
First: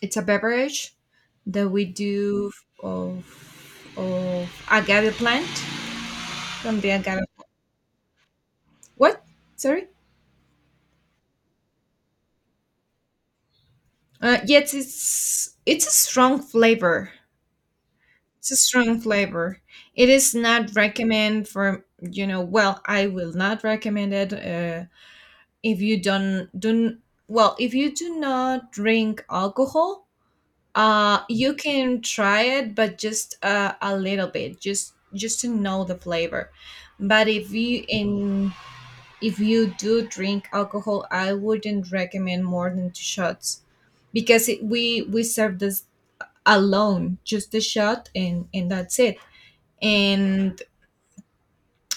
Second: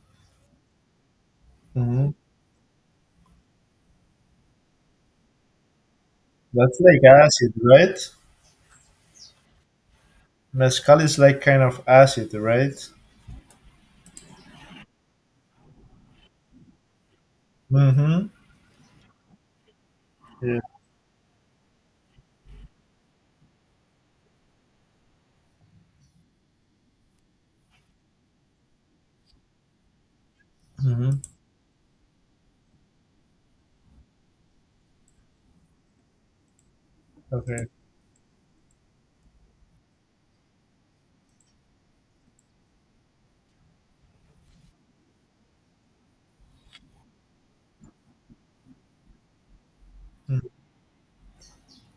it's a beverage that we Hmm. do of of agave plant, That's from the like agave. acid, right? What? Sorry. Mezcal is like kind of acid, right? Yet it's a strong flavor. Mm-hmm. It's a strong flavor. It is Yeah. not recommend for, you know. Well, I will not recommend it if you don't don't. Well, if you do not drink alcohol, Hmm. You can try it, but just a little bit, just to know the flavor. But Okay. If you do drink alcohol, I wouldn't recommend more than two shots, because we serve this alone, just the shot, and that's it. Mm. And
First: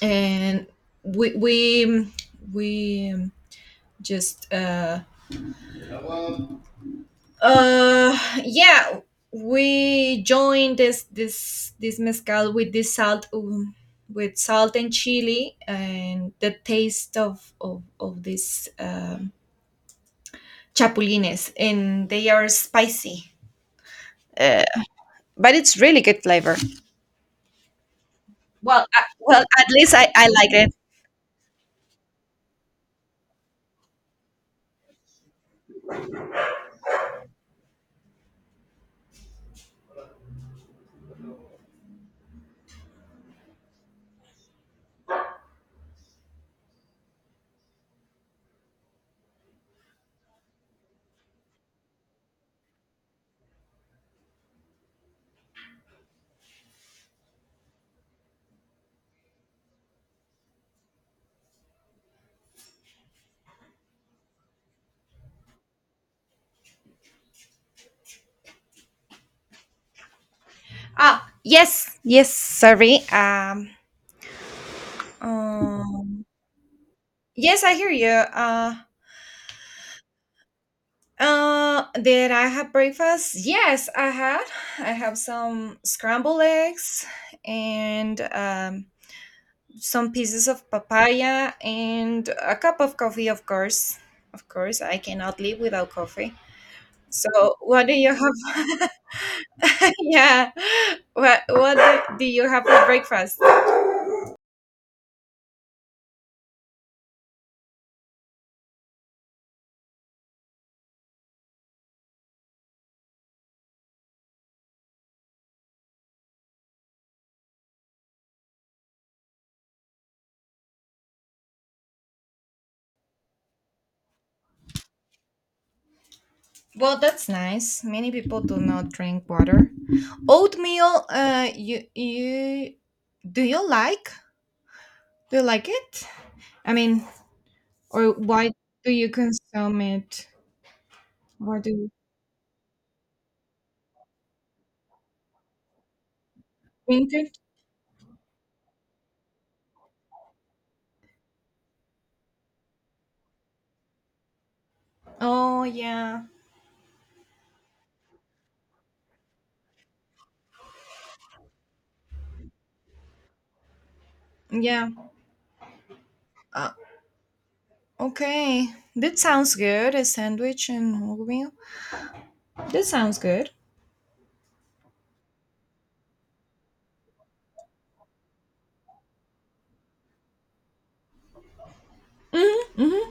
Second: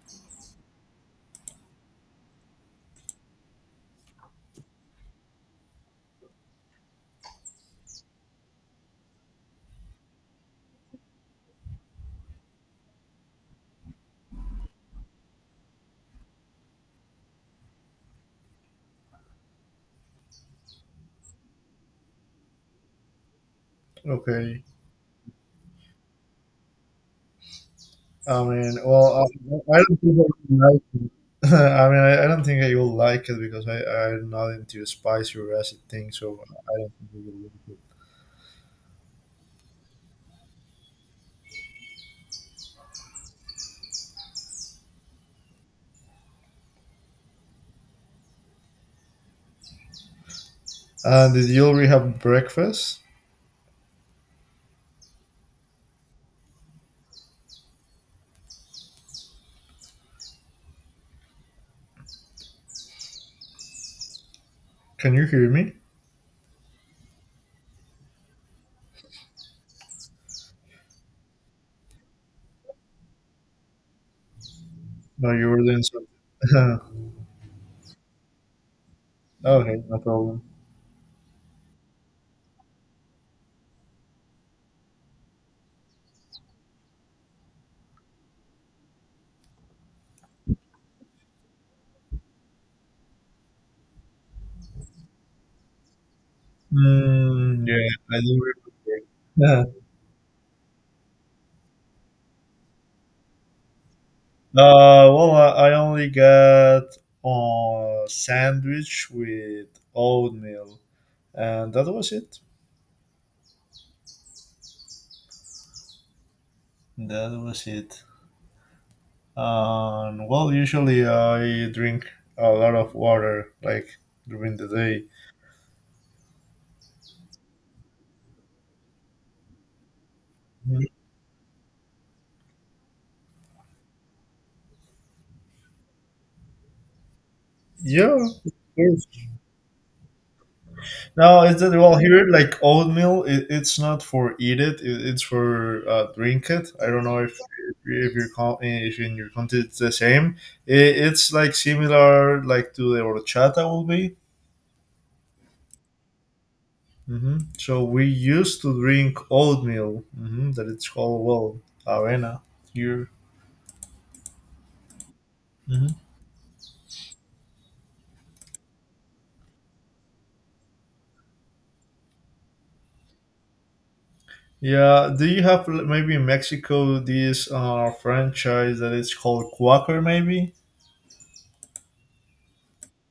and we we we just yeah we joined this mezcal with this salt, with salt and chili, and the taste of this chapulines, and they are spicy. Okay. Uh, but it's really good flavor. I mean, Well, I, well, well, at I, I least don't think i I i like would it. like it. [laughs] I don't think I will like it because I'm not into spicy or acid things, so I don't think I will like it. Did you already have breakfast? Can you hear me? Ah, yes, yes, sorry. [laughs] No, you were doing um, something. yes, I hear you. [laughs] Okay, no problem. Did I have breakfast? Yes, I had. I have some scrambled eggs and some pieces of papaya and a cup of coffee, of course. Of course, I cannot live without coffee. So, Mm, yeah, what do you I didn't have? remember. [laughs] [laughs] Yeah, what do you have for breakfast? Well, I only got a sandwich with oatmeal, and that was it. That was it. And well, usually I drink a lot of water, like during the day. Well, that's nice. Many people do not drink water. Oatmeal, you do you like? Do you like it? I mean, or Yeah, of why do course. you consume it? No, it's Why that do you well here like oatmeal. It's not for eat it. It's for drink it. I don't drink know if it? if if in your country it's the same. It's like similar like to the horchata will be. Oh yeah, Hmm. So we used to drink oatmeal. Hmm, that it's called well arena here. yeah. Hmm. Uh, okay, that sounds good. A sandwich and oatmeal. That sounds good. Yeah. Do you have maybe in Mexico this franchise that is called Quaker maybe? Mm-hmm, mm-hmm.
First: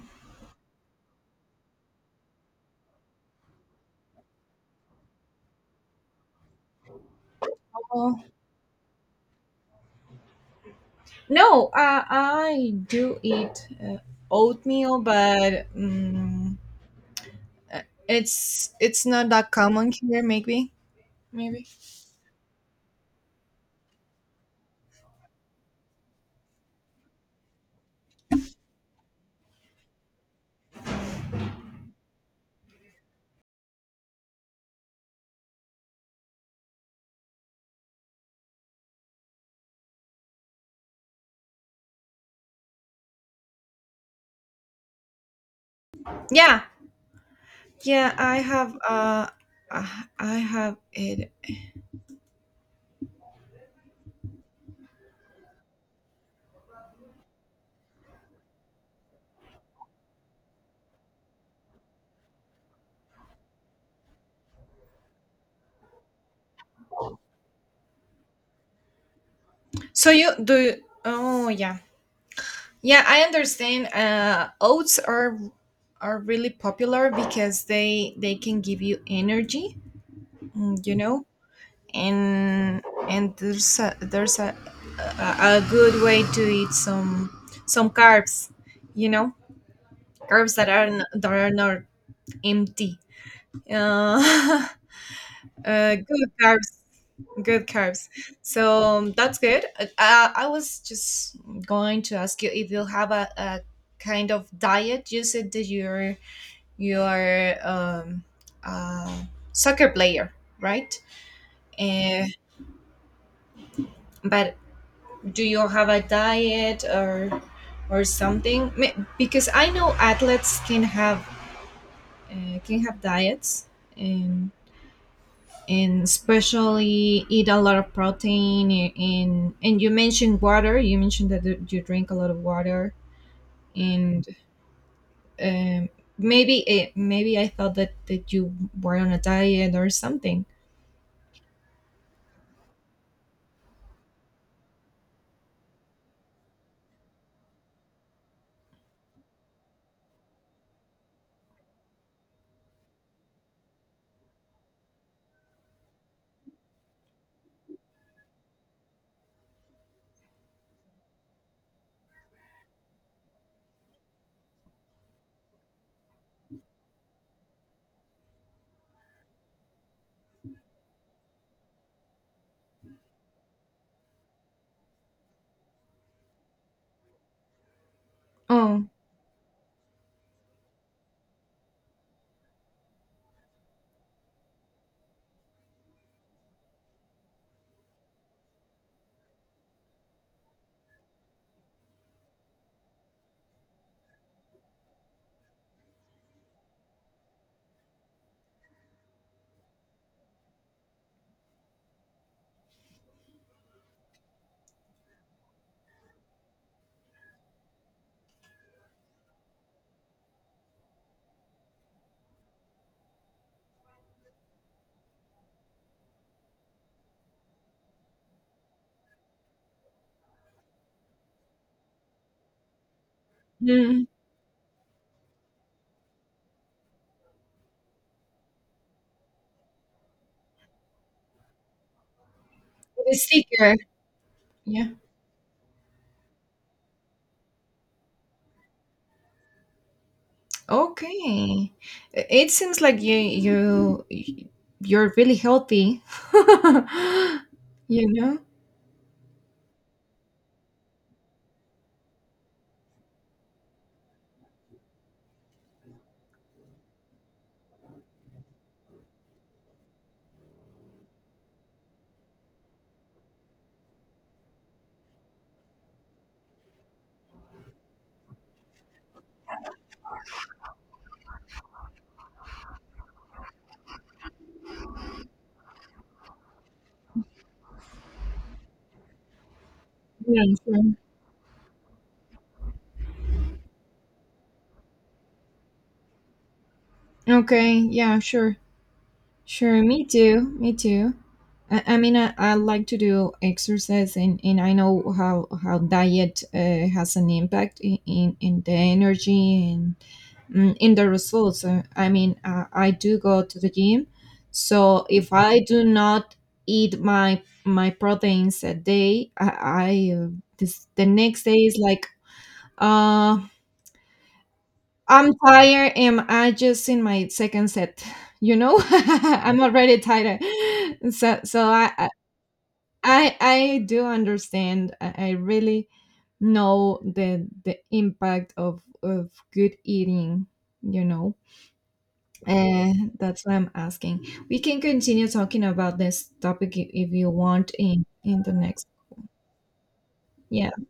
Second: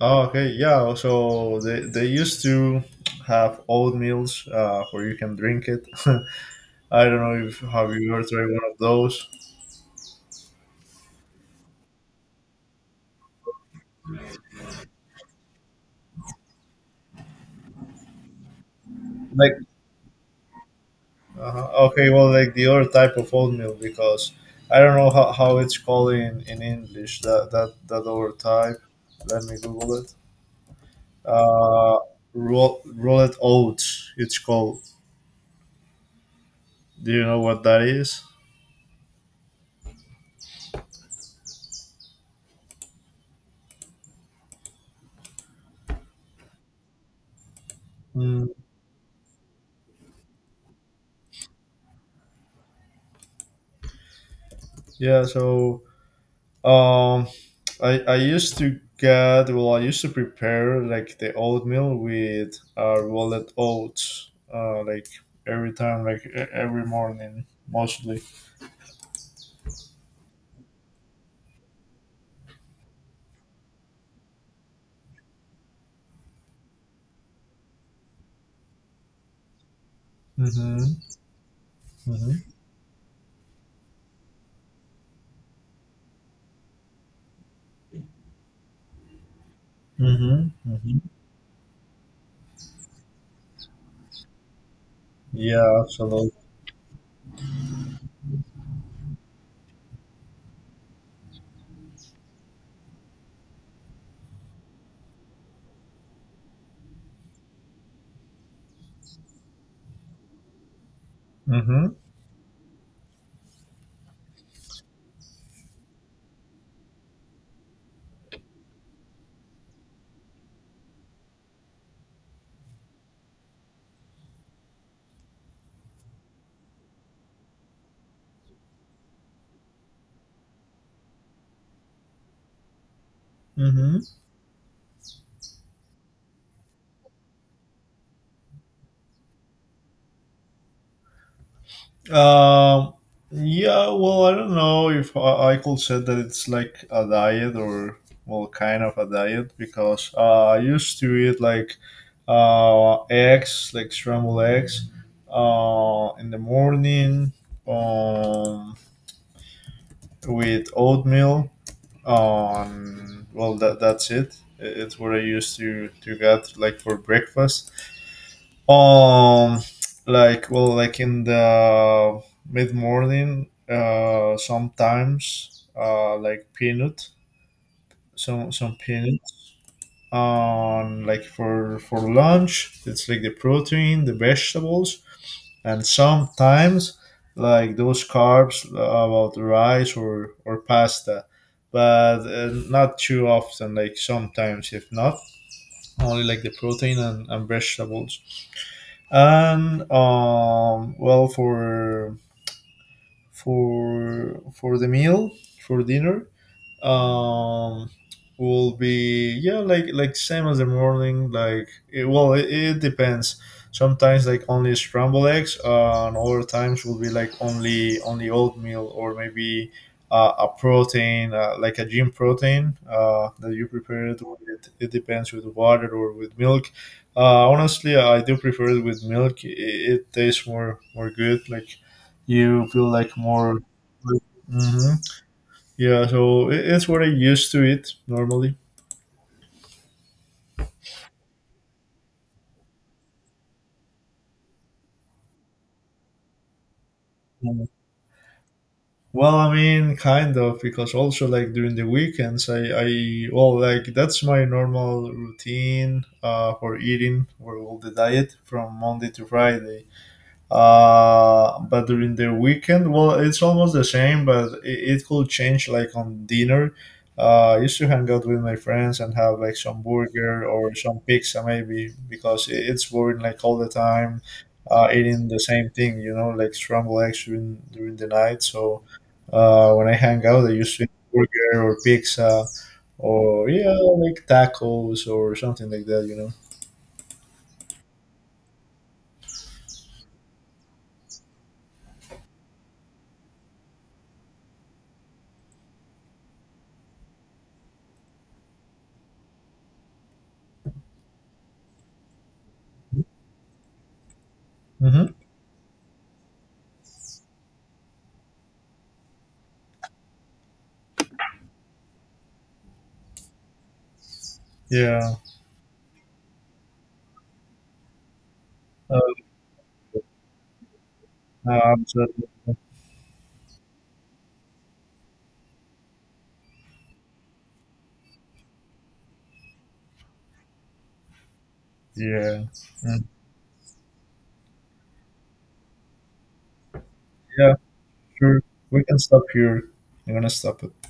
Oh, okay, yeah. So they used to have oatmeals where you can drink it. [laughs] I don't know if have you Oh, ever tried one of those. no, I do eat oatmeal, but. Mm Uh, it's not that Like common here, maybe. Maybe. Okay, well, like the other type of oatmeal because I don't know how it's called in English. That other type. Let me Google it. Uh, Rolled oats. It's called. Do you know what that is? Yeah, yeah. I Mm, have I I have it. yeah. So um, I used to get well I used to prepare like the oatmeal with rolled oats like every time like every morning mostly. So you do. Oh yeah, yeah. I understand. Oats are really popular because they can give you energy. You Mhm. know, Mhm. and and there's a good way to eat some carbs. You know, Mhm. carbs that are Mhm. That are not empty. Uh, [laughs] Yeah, Good absolutely. carbs, good carbs. So that's good. I was just going to ask you if you have a kind of diet. You said that you're a soccer player, right? Mhm. Uh, but do you have a diet or something? Because I know athletes can have diets, and especially eat a lot of protein, and you mentioned water, you mentioned that you drink a lot of water, Mhm. and um, maybe maybe I thought that that you were on a diet or something. Um, yeah, well, I don't know if I could say that it's like a diet or, well, kind of a diet because I used to eat like eggs, like scrambled eggs, in the morning um, with oatmeal. Well, that's it. It's what I used to get like for breakfast um like well like in the mid morning sometimes like peanut some Oh. peanuts on like for lunch. It's like the protein, the vegetables, and sometimes like those carbs about rice or pasta but not too often, like sometimes if not only like the protein and vegetables and well, for the meal for dinner, um will be yeah like same as the morning like it depends. Sometimes like only scrambled eggs and other times will be like only oatmeal or maybe a protein like a gym protein that you prepare Mm, it with. It depends with water or with milk. Honestly, I do prefer it with milk. It tastes more good. Like, you feel the like more. sticker. Yeah. Mhm. Yeah, so it's what I used to eat normally. Okay. I- it seems like you you're really healthy. [laughs] Mm. You know. Well, I mean, kind of, because also like during the weekends, I well, like that's my normal routine for eating, for all the diet from Monday to Friday. But during the weekend well it's almost the same but it could change like on dinner. I used to hang out with my friends and have like some burger or some pizza maybe because it's boring like all the time eating the same thing, you know, like scrambled eggs during the night. So when I hang Yeah, out I used sure. to eat burger or pizza or yeah, like tacos or something like that, you Okay, yeah, sure. Sure, me too. Me too. I mean, I like to do exercise, and I know how diet has an impact in the energy, and in the results. I mean, I do go to the gym, know. so Hmm. if I do not eat my my proteins a day, I this the next day is like, uh, Yeah. I'm tired, and I just in my second set, you know? [laughs] uh, I'm already tired. So Absolutely. I do understand. I really know the impact of good eating, you know. Yeah. Mm. And that's why I'm asking. We can continue talking about this topic if you Yeah, want sure. in the We next. can stop here. I'm gonna stop Yeah. it.